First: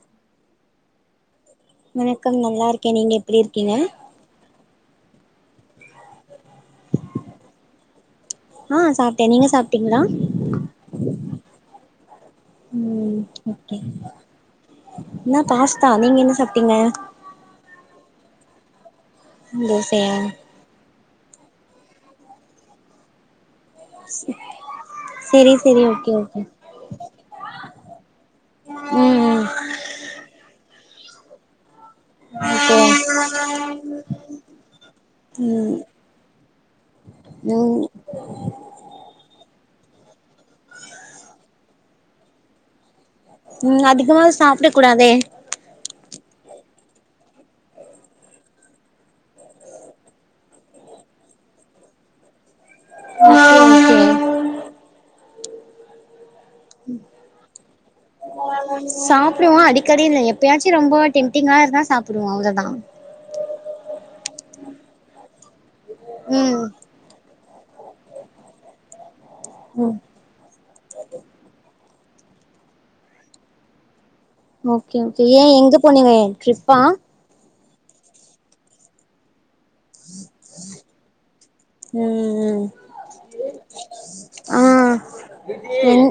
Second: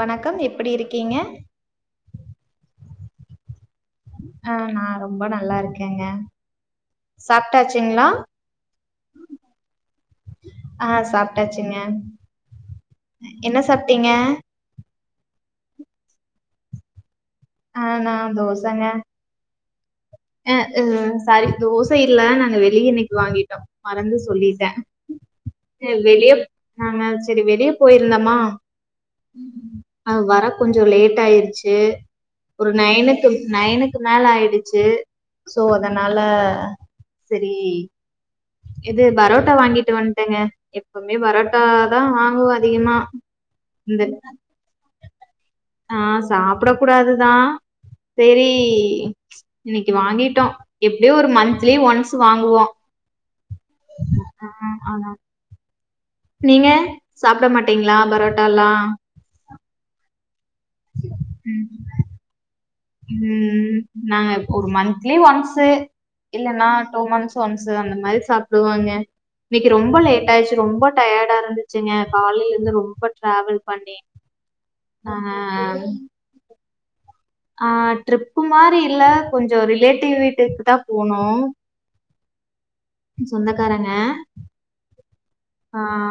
வணக்கம் எப்டி இருக் கீங்க வணக்கம் நல்லா இருக்கே நீங்க எப்டி இருக்கீங்க ஆ நா ரொம்ப நல்லா இருக்கேங்க சாப்டாச்சுங்ளா ஆ சாப்ட நீங்க சாப்டீங்ளா ஆ சாப்ட்டாச்சுங்க. ம் என்ன ஓகே சாப்ட்டீங்க? நா பாஸ்தா நீங்க என்ன சாப்டீங்க ஆ நா தோசங்க சந்தோஸ் அ வ் சாரி தோச இல்ல நாங்க வெளிய இன்னிக் வாங்கிடோ மறந்து சொல்லிட்ட செரி செரி ஓகே ஓகே வெளியப் நாங்க செரி வெளிய போயிருந்தமா ம் ம் அ வரப் கொஞ்சோ லேட்டாய்ருச்சு ஏ ஒரு ஓகே நயனுக்கு நயனுக்கு மேல ஆய்டுச்சு சோ ம் அதனால ஆ ம் இது பரோட்டா வாங்கி ட்டு வன்ட்டங்க எப்பமே பரட்டா தா வாங்குவ அதிகமா ம் இந்த அதிகமா சாப்ட குடாதே சாப்ட குடாதுதா செரி இன்னைக்கு வாங்கிட்டோ எப்டியு ஒரு மன்த்லி ஒன்ஸ் வாங்குவோ ஓகே ஓகே. அ அதா நீங்க சாப்ட மாட் டிங்ளா சாப்டுவோ அடிக்கடி இல்ல எப்ப எப்பயாச்சு ரொம்ப டெம்டிங்கா ம். இருந்தா சாப்டுவோ அவ்ளதா ம் நாங்க ஒரு மன்த்லி ஒன்ஸு இல்ல ம் நா டூ மன் ஸு ஒன்ஸு அந்த மாரி சாப்டுவோங்க இன்னக்கி ரொம்ப ம் லேட் ஆயிச்சு ரொம்ப டயர்டா இருந்து ச்சுங்க காலைலெருந்து ரொம்ப டிராவல் பண்ணி ஓகே ஓகே நாங்க ஏ எங்க போனிங்க ட்ரிப் பா ஆ ட்ரிப்பு மாரி இல்ல கொஞ் சொ ரிலேட்டிவ் வீட்டுக்கு தா போனொ ம் ம் சொந்தக்காரங்க ஆ ஆ என்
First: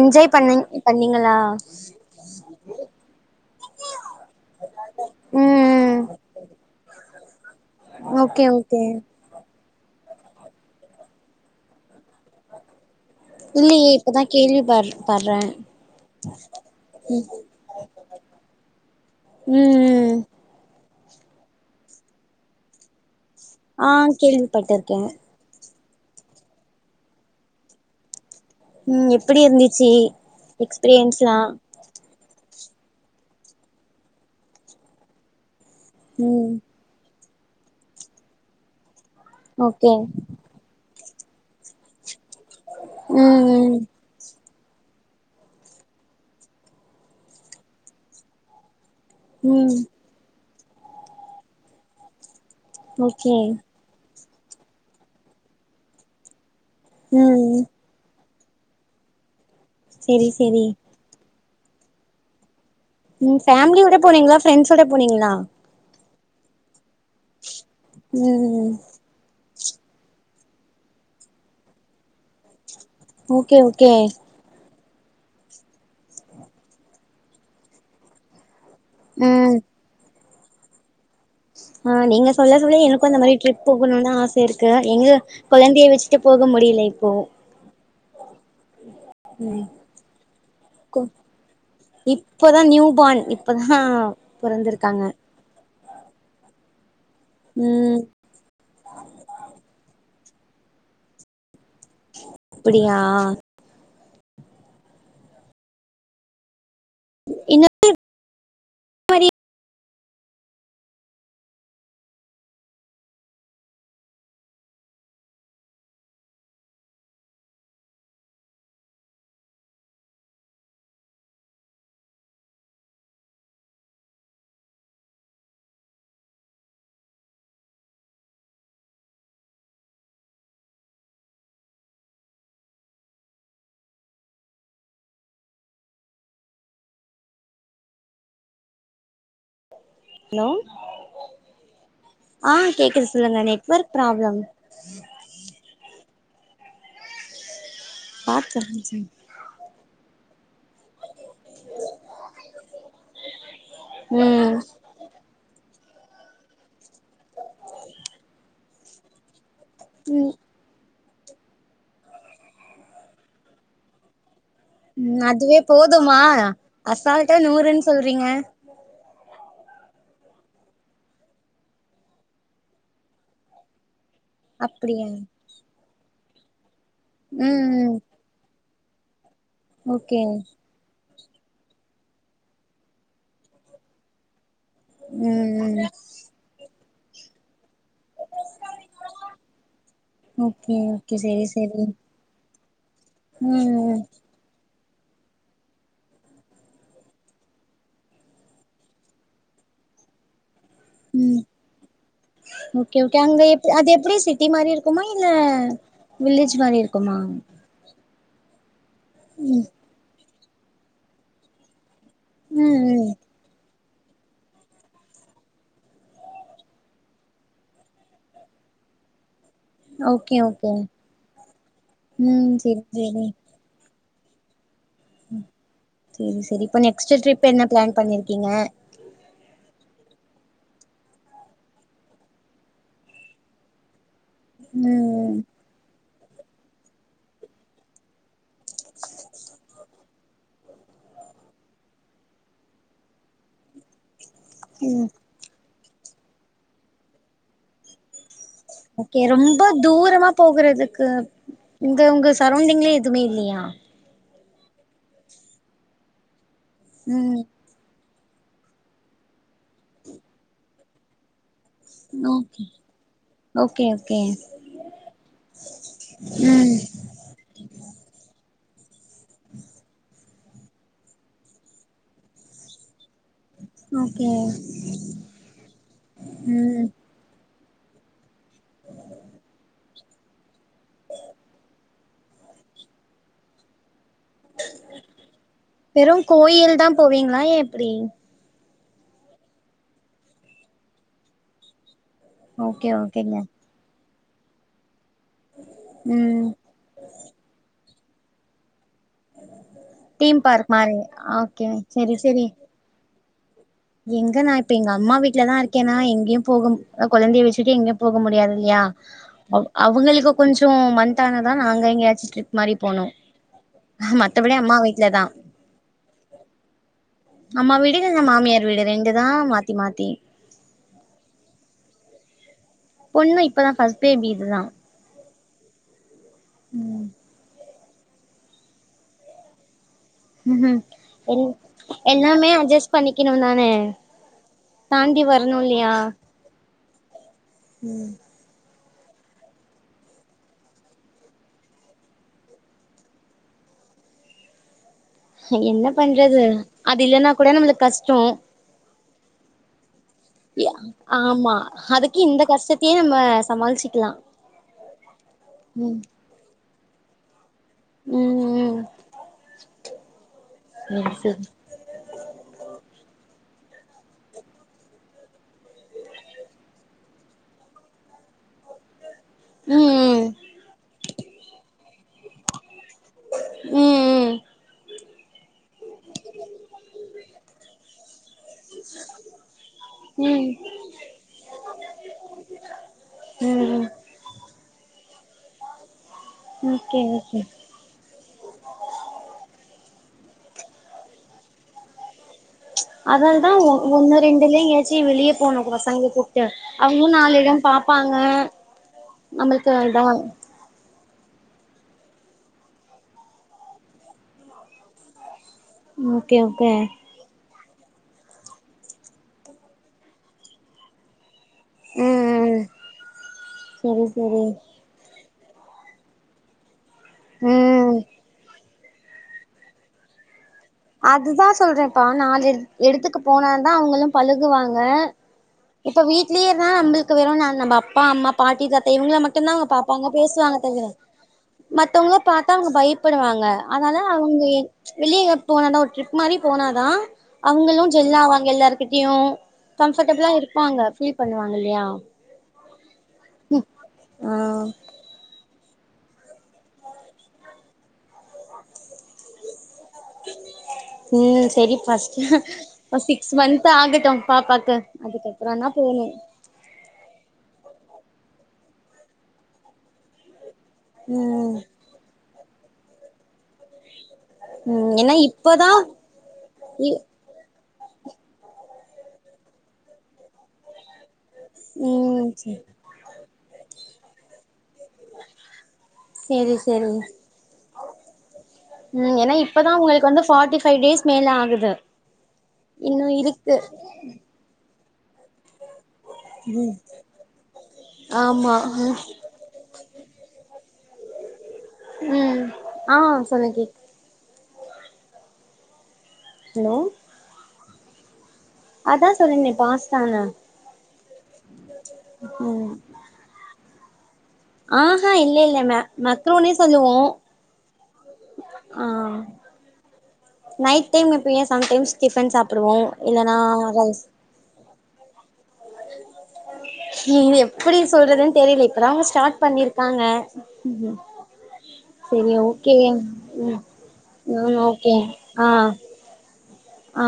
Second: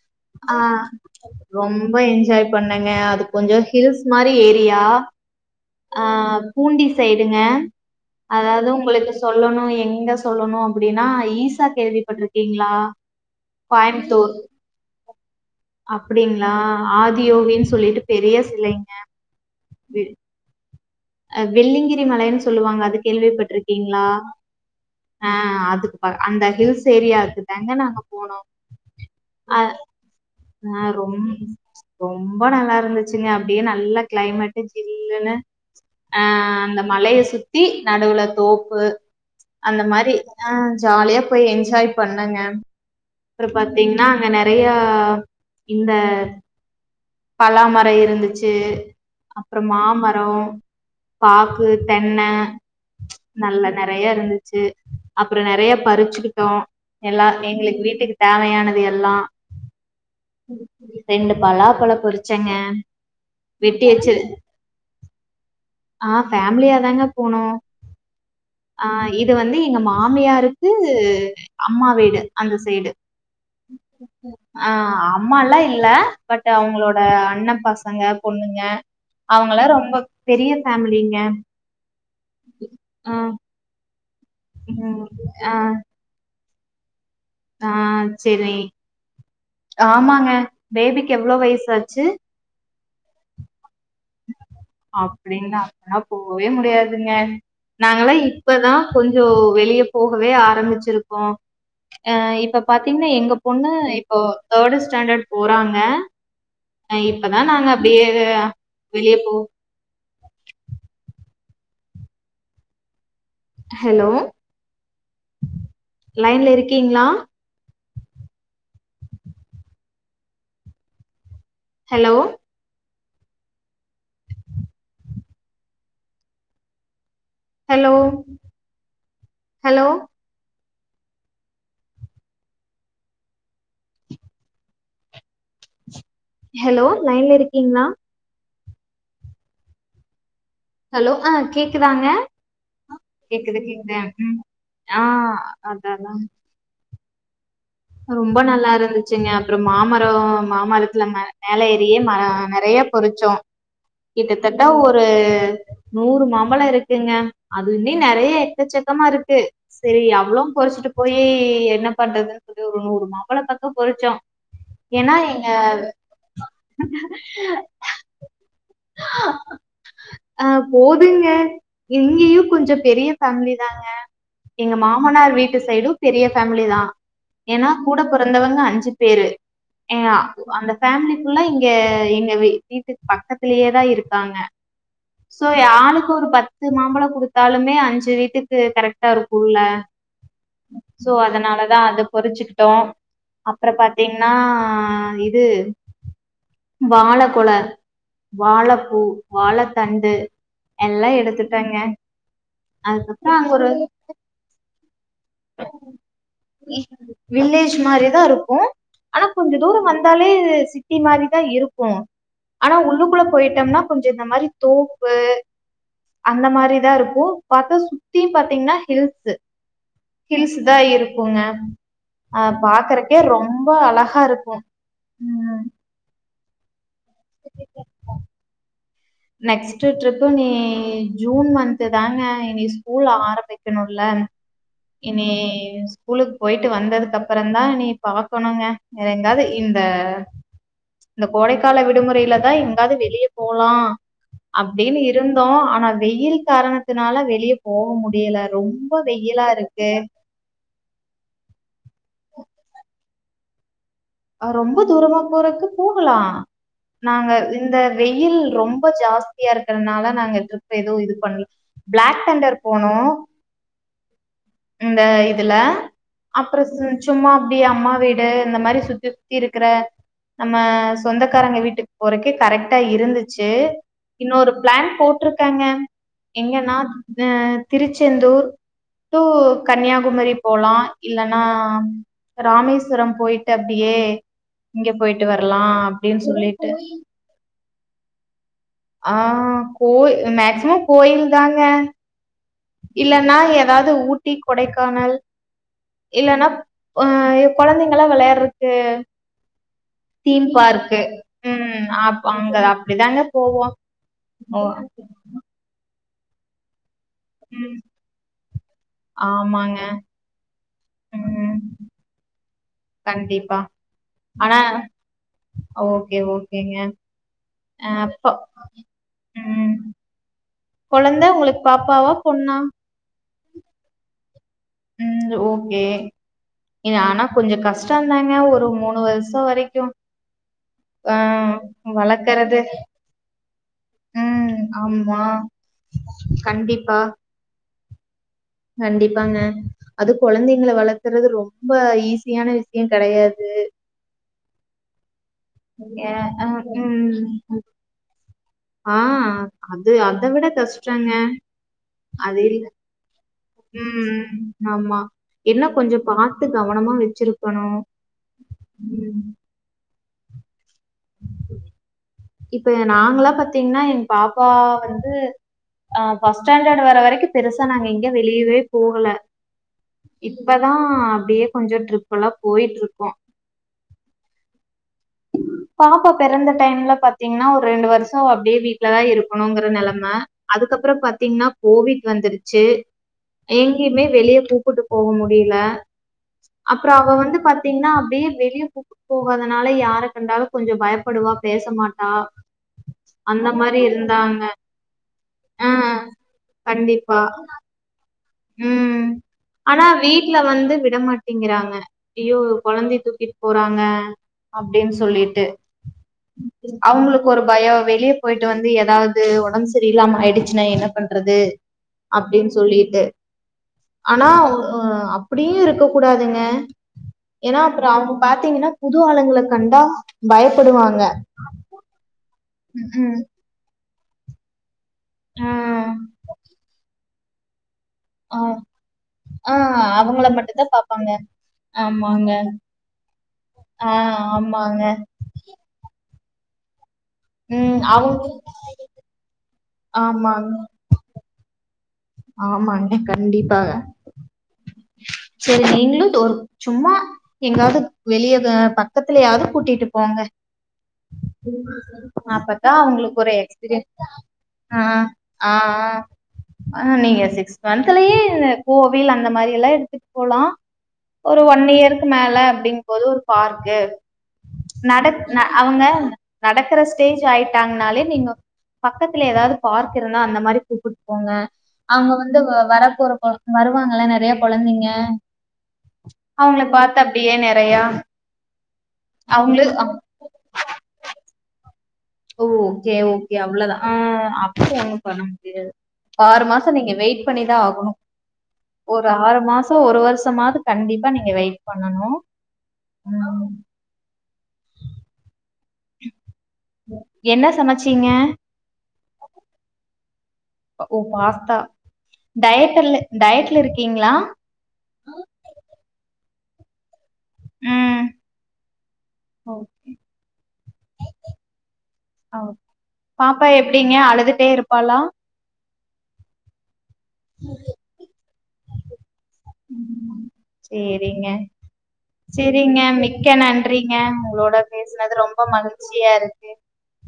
என்ஜாய் பண்ணி ஆ பண்ணீங்களா ரொம்ப என்ஜாய் பண்ணங்க அது கொஞ்சொ ஹில்ஸ் மாரி ஏரி யா ம் ஆ பூண்டி சைடுங்க ஓகே அதாவுது ஓகே உங்களுக்கு சொல்லணு எ ங்க சொல்லணு அப்டினா ஈசா கேள்வி பட்ருக்கீங்ளா? இல்லையே இப்பதா கோயம்புத்தூர் கேள்வி பர் பட்றே அப்டிங்ளா ஆதியோகின் சொல்லிட்டு பெரிய சிலைங்க ம் வெள்ளிங்கிரி மலைன்னு சொல்லுவாங்க அதுக் ஆ கேள்விப்பட்டிருக்கீங்களா கேள்விப்பட்டிருக்கே ஆ அது அந்த ஹில்ஸ் ஏரியாக்கு தாங்க நாங்க போனோ ம் எப்பிடி இருந்துச்சி ஆ ரொம் எக்ஸ்பிரியன்ஸ்லா ரொம்ப நல்லா இருந்துச்சிங்க அப்பிடியே நல்ல கிளைமெட்டு் ஜில்லுன்னு அ ம் அந்த மலைய சுத் த்தி நடுவுல தோப்பு அந்த ஓகே மாரி அ ஜாலியா போய் என்ஜாய் பண்ணுங்க ப்புறோ ம் ம் பாத்தீங்கன்னா அங்க நெ நெறையா இந்த பலாமரோ இருந்துச்சி அப்றோ ம் மாமரொ பாக்கு தென்ன ஓகே நல்ல நெறையா இருந்து ச்சி அப்புறோ நெறையா பறிச்சிக்கிட்டோ எல்லா ம் எங்களுக் வீட் டேவையானது எல்லா சேரி சேரி பலாபழ பொறிச்சங்கே ம் ஃபேமிலியோட போனீங்களா ஃப்ரெண்ட்ஸோட போனீங்களா ஆ ஃபேமிலியாதாங்க போனோ ம் ஆ இது வந்து எங்க மாமியாருக்கு அம்மா வீடு அந்த சைடு ஓகே ஓகே ஆ அம்மல்லா இல்ல பட் அவங்களோட அண்ண பசங்க பொண்ணுங்க ம் அவங்களா ரொம்ப பெரிய ஃபேமிலிங்க ம் நீங்க சொல்ல சொல்ல எனக்கு ஆ அந்த மாரி ட்ரிப் போகணுனு ஆ த்துருக்கு ம் எங்கு ஆ கொழந்தைய வச்சிட்டு போ க்கு முடியல இப்போ ஆ சேரி ம் ஆமாங்க பேபிக்கு எவ்ளோ வயசாச்சி பான் ப்பதா ஹ பொறந்திருக்காங்க ன்னா போவே முடியாது துங்க ம் நாங்கலா இப்பதா கொஞ்சோ வெளியே போ ப்பவே ஆரமிச்சிர்கோ அ இப்ப அப்டியா பாத்தீங்னா எங்க பொண்ண இப் ஓ தோர்டு ஸ்டாண்டர்ட் போறாங்க ஆ இப்பதா இந்த நாங்க அப்பிடியே வெளிய மாரி போ ஹலோ லைன்ல இருக்கீங்களா ஹலோ ஹலோ ஹலோ ஹலோ லைன்ல இருக்கீங்களா ஹலோ ஹலோ ஆ கேக்குதாங்க ஆ அ கேக்குது சொல்லுங்க கேக்குது கேக்குத நெட்வொர்க் ப்ராப்ளம் ம் ஆ அததா ரொம்ப பாத்து நல்லா இருந்துச்ங்க அப்புறோ மாமரோ மாமரத்துல மெ மேல ஏரியே மர நெறய பொறிசோ ம் கிட்டதட்ட ஒரு நூறு மாம்பழ இருக்குங்க அது இன்னி நெறய எக்கசக்கமா இருக்கு சேரி ம் அவ்ளோ பொறிசிட்டு போய் என்ன பண்றதுனு இது ஒரு நூறு மாப்பள பாக்க போய்ர்சோ ம் அதுவே போதுமா அசால்டா நூறுன் சொல்றீங்க அ போதுங்க இங்கேயு கொஞ்சோ பெரிய ஃபேமிலி தாங்க எங்க அப்டியா மாமனார் வீட்டு சைடு பெரியப் ஃபேமிலி தா ஏனா ம் ம் கூட பொறந்தவங்க அஞ் சி பேரு ஏ ஓகே அந்த ஃபேமிலி ஃபியுல்லா இங்க எங்க வீ வீட்டு பக்கத்லேயேதா இருக்காங்க ம் ம் சோயாளுக்கு ஒரு பத்து மாம்பழ துடுத்தாலுமே அ அஞ்சு வீட்டுக்கு கரெடா இருக்குல ஓகே சோ ஓகே செரி அதனாலதா செரி அது வச்சிகிட்டோ ம் அப்பற ம் பாத்தீங்னா ஆ இது வாழ கொள வாழப்பூ வாழத்தண்டு எல்லாம் ம் எடுத்துட்டேங்க ஓகே ஓகே அதுக்கப்புறம் அங்க எப் ஒரு அது எப்டி சிட்டி மாரி இருக்குமா இல்ல வில்லேஜ் மாரி இருக் வில்லேஜ் மா மாரிதா இருக்கும் ஆனா கொஞ்சோ தூரம் வந்தாலே ட்டு சிட்டி மாரிதா இருக்கும் ஆனா ம் ம் உள்ளுகுள்ள போய்டோம்னா கொஞ்சம் இந்த மாரி தோப்பு அந்த மாரி தான் இருக்கும் பாத்த சுத்தீ பாத்தீங்கனா ஹில்ஸ் ஓகே ஹில்ஸ் ஓகே தா இருக்கூங்க ஆ ம் செரி பாக்கறக்கே ரொம்ப அழகா இருக்கும் உம் [inaudible] செரி செரி இப்ப நெக்ஸ்ட்டு டிரிப் என்ன பிளான் பண்ணிருக்கீ கிங்க நெக்ஸ்ட்டு ட்ரிப்பு நீ ஜூன் மந்த்து தாங்க இனி ஸ்கூல் ஆரம்பிக்கணும் இல்ல ம் இன்னேஸ் கூலுகு போயிட்டு வந்ததுக்கப்பற தான் நீ பா போணோங்க வேற எங்காவது இந்த இந்த கோடைகால விடுமுறையில தா எங்காவது வெளிய போலா அப்டினு ம் இருந்தோ ஆனா வெயில் காரணத்தினால வெளிய போக முடியல ரொம்ப ஓகே வெயிலா ரொம்ப இருக்கு தூரமா போகறதுக்கு இங்க உங்க சரௌண்டிங்லே துமே இல்லையா ஆ ரொம்ப தூரமா போறக்கு போகலா நாங்க ம் இந்த வெயில் ரொம்ப ஜாஸ்தியா இருக்கறதுனால நாங்க டிரிப் ஏதுவு இது பண்ல பிளாக் தண்டர் போனோ ஏன் இந்த இதுல அப்றோ ம் சும்மா அப்டி அம்மா வீடு இந்த மாரி சுத்தி சுத்தி இருக்ற நம்ம சொந்தக்காரங்க வீட்டுக்கு போறக்கே கரெக்டா இருந்து ஏ ஓகே இன்னொரு பிளான் போட்டிருக்கேங்க எங்கென்னா ம் ஹு திருச்செந்தூர் [inaudible] டூ கன்னியாகுமரி போகலா இல்லேன்னா ராமேஸ்வரம் போயிட்டு அப்டியே இங்க போயிட்டு வரலா வெறு அப்டின்னு சொல்லிட்டு கோயில் தா போவீங்ளா எப்டி ஆ கோ மேக்சிமம் கோயில் தாங்க ஓகே இல்லன்னா ஓகேங்க ஏதாவது ஊட்டி கொடைக்கானல் ம் இல்லன்னாப் அ கொழந்தைப் இங்களாம் வெளயாடுறத்துக்கு தீம் பார்க் மாரி பார்க்கு ஓகே உம் செரி செரி அங்க அப்டிதாங்க போவோ எங்க நா ஓ இப்ப எங்க அம்மா வீட்லதா இருக்கேன்னா எங்க ஏன் போ கொழந்தைய வச்சுட்டு ம் எங்கேயு போக முடியாது இல்லையா ஆமாங்க அவுங்களுக்கு கொஞ்சம் வந்ட்டாங்கதா ம் நா அங்க எங்கேயாச்சு ட்ரிப்பு கண்டிப்பா ஆனா அம்மா வீட்லதா ஓகே ஓகேங்க அம்மா அ வீடு இல்ல அப்போ மாமியார் வீடு ரெண்டு தா மாத்தி ம் மாத்தி கொழந்த உங்களுக்கு பாப்பாவா பொண்ணா நா ஓகே இது ஆனா கொஞ்சோ கஷ்ட இருந்தே தாங்க ஒரு மூணு வருஷசோ வரைக்கு ஆ உம் எல்லாமே அஜ்ஜஸ்ட் பண்ணிக்கணு நான் சே [unintelligible] உம் ஆமா கண்டிப்பா ம் கண்டிப்பாங்க அது கொழந்தைங்கள வளக்குறது ரொம்ப ஈஸியான விஷ்யோ கெடையாது என்ன ஏ பண்றது ஆ அது ம் இல்லன்னா கூட நம்மளுக்கு கஷ்டோ ஆ அது அத விட கஷ்டங்க ஆமா அதுக்கு இந்த அது கஷ்டத்தையே நம்ம சமாளிச்சுக்கலா ம் ஆமா என்ன ம் கொஞ்சோ பாத்து கவ் கவனமா வெச்சுரு க்கனு ம் சேரி சேரி இப்ப நாங்கலா பாத்தீங்கன்னா என் பாப்பா வந்து அ ஃபஸ்ட் ஸ்டேண்டர்ட் வர வரைக்கு பெருசா நாங்க எங்க வெளியவே போகல ம் இப்பதா அப்டியே கொஞ்சோ ட்ரிப் இப்பல்லா போயிட்ருக் ம் ம் பாப்பா பெறந்த டைம்ல பாத்தீங்கன்னா ஒரு ரெண்டு வருஷோ அப்டியே வீட்லதா இருக்கணுங்குற நெலம அதுக்கப்புறோம் பாத்தீங்கன்னா கோவிட் வந்துருச்சு எங்கேயுமே வெளிய கூப்டுட்டு போ முடில அப்புறோ ஓகே அவ வந்து ஓகே பாத்தீங்கன்னா அப்டியே வெளிய கூப்புட்டு போகாதனால யார் யார கண்டாலு கொஞ்சோ பயப்படுவா பேச மாட்டா அந்த அதாலதா மாரி ஒண்ணு இருந்தாங்க. ரெண்டுல எங்கயாச்சு வெளிய போனு ஆ கூடாது பசங்கள கூப்புட்டு அவங்களு கண்டிப்பா. நாலு எடோ பாப்பாங்க ம் நம்மளுக்கு ஆனா இதா வீட்ல வந்து விட மாட் திங்கிறாங்க ஐயோ கொழந்தை தூக்கிட்டு போறாங்க அப்டின் சொல்லிட்டு ஓகே ஓகே பயோ வெளிய போயிட்டு வந்து எதாவது ஒடம்பு செரி இல்லாம ஆயிடுச்சுன்னா என்ன பண்றது அப்டின் ம் ம் சொல்லிட்டு சரி ஆனா சரி அப்டியு இருக்க கூடாதுங்க ஏன்னா அப்புறோ ம் அவங்க பாத்தீங்கன்னா புது ஆலுங்கள கண்டா பயப் அதுதா சொல்றேப்பா நாலு எடுத் ம்ஹ்ம். எடுத்துக்கு போனாதா அவங்களும் பழுகுவாங்க ஆ, இப்ப வீட்லயே இருந்தா நம்மளுக் க்கு வெறு நாள் நம்பப் அப்பா அம்மா ஆ, பாட்டி தாத்த இவங்கள மட்டுந்தா ஆ அவங்க பாப்பாங்க அவங்கள பேசுவாங்க மட்டும் தான் தவுர பாப்பாங்க. மத்தவங்கள ஆமாங்க. பாத்தா அவங்க பயிப்படுவாங்க ஆ, அதனால அவங்க எங் ஆமாங்க. வெளிய எங்கயாவது ஒரு டிரிப் மாரி போனாதா ம். அவங்களு ஜெல்லா அவங்க ஆவாங்க எல்லாருகிட்டயு கம்ஃப்படபுளா ஆமாங்க, இருப்பாங்க பீல் பண்ணுவாங்க இல் இல்லியா ஆமாங்க கண்டிப்பாக ஆ சேரி நீங்களு டோரு சும்மா எங்காவது வெளியது பக்கத்துலயாது கூட்டிட்டுப் ம் சேரி ஃபஸ்ட் அப்பதான் ஃபஸ்ட்டு அவங்களுக்கு சிக்ஸ் ஒரு மந்த் எக்ஸ்பீரியன்ஸ் ஆகட்டும் பாப்பாக்கு ஆ, ஆ, அதுக்கப்புறோந்தா போணு ஆ நீங்க சிக்ஸ்த் மன்துலயே கோவில் அந்த மாரி எல்லா எடுத்துட் போலா ஒரு ம் ஒன் இயருக்கு மேல அப்டிங்கும் போது ஒரு பார்க்கு ம் ஏன்னா நடக் இப்பதா அவங்க நடக்குற இ ஸ்டேஜ் ஆயிட் விட்டாங்கனாலே நீங்க பக்கத்துல எதாவது பார்க் இருந்தா அந்த மாரி கூப்புட்டு போங்க அவங்க ம் வந்து வ வர போற கொ வருவாங்களா நறையா கொழந்தைங்க சேரி அவங்கள சேரி பாத்து அப்டியே நெறையா ம் ஏன்னா அவங்களு இப்பதா அ- உங்களுக்கு வந்து பார்டி ஃபைவ் டேஸ் மேல ஆகுது ஓ ஓகே இன்னு ஓகே இருக்கு அவ்ளோதா ஆ அப்டியாங் பணம் முடியாது ஆறு மாசோ நீங்க வெயிட் பண்ணிதா ஆகணு ஆமா ம் ஒரு ஆறு மாசோ ஒரு வருஷமாது கண்டிப்பா நீங்க வெயிட் பண்ணணு ம் ஆ சொல்லுங் கேக்குது ஹலோ என்ன சமச் ச்சீங்க அதா சொன்னனே பாஸ்தானு ஓ பாஸ்த் தா ம் டயட் அல்லே டயட்ல இருக்கிங் கிங்களா ஆஹா இல்ல இல்ல மே மக் மக்ரூனின் சொல்லுவோ ம் ஆ ஓ, நைட் டைம் எப்பயா சம்டைம்ஸ் டிஃபன் ஆ. சாப்புடுவோ இல்லன்னா பாப்பா எப்டிங்க ரைஸ் அழுதுட்டே இருப்பாளா நீ இது எப்புடி சொல்றதுன் தெரில இப்ப தாங்க ஸ்டார்ட் பண்ணிருக்காங்க சேரிங்க செரி ஓகே சேரிங்க மிக்க ம் ஓகேங் ப மகிழ்ச்சியா இரு ந்தது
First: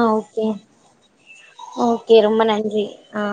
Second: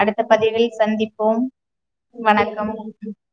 அடுத்த ஓகே பதிவில் சந்திப்போம் ஓகே ரொம்ப வணக்கம் நன்றி ஆ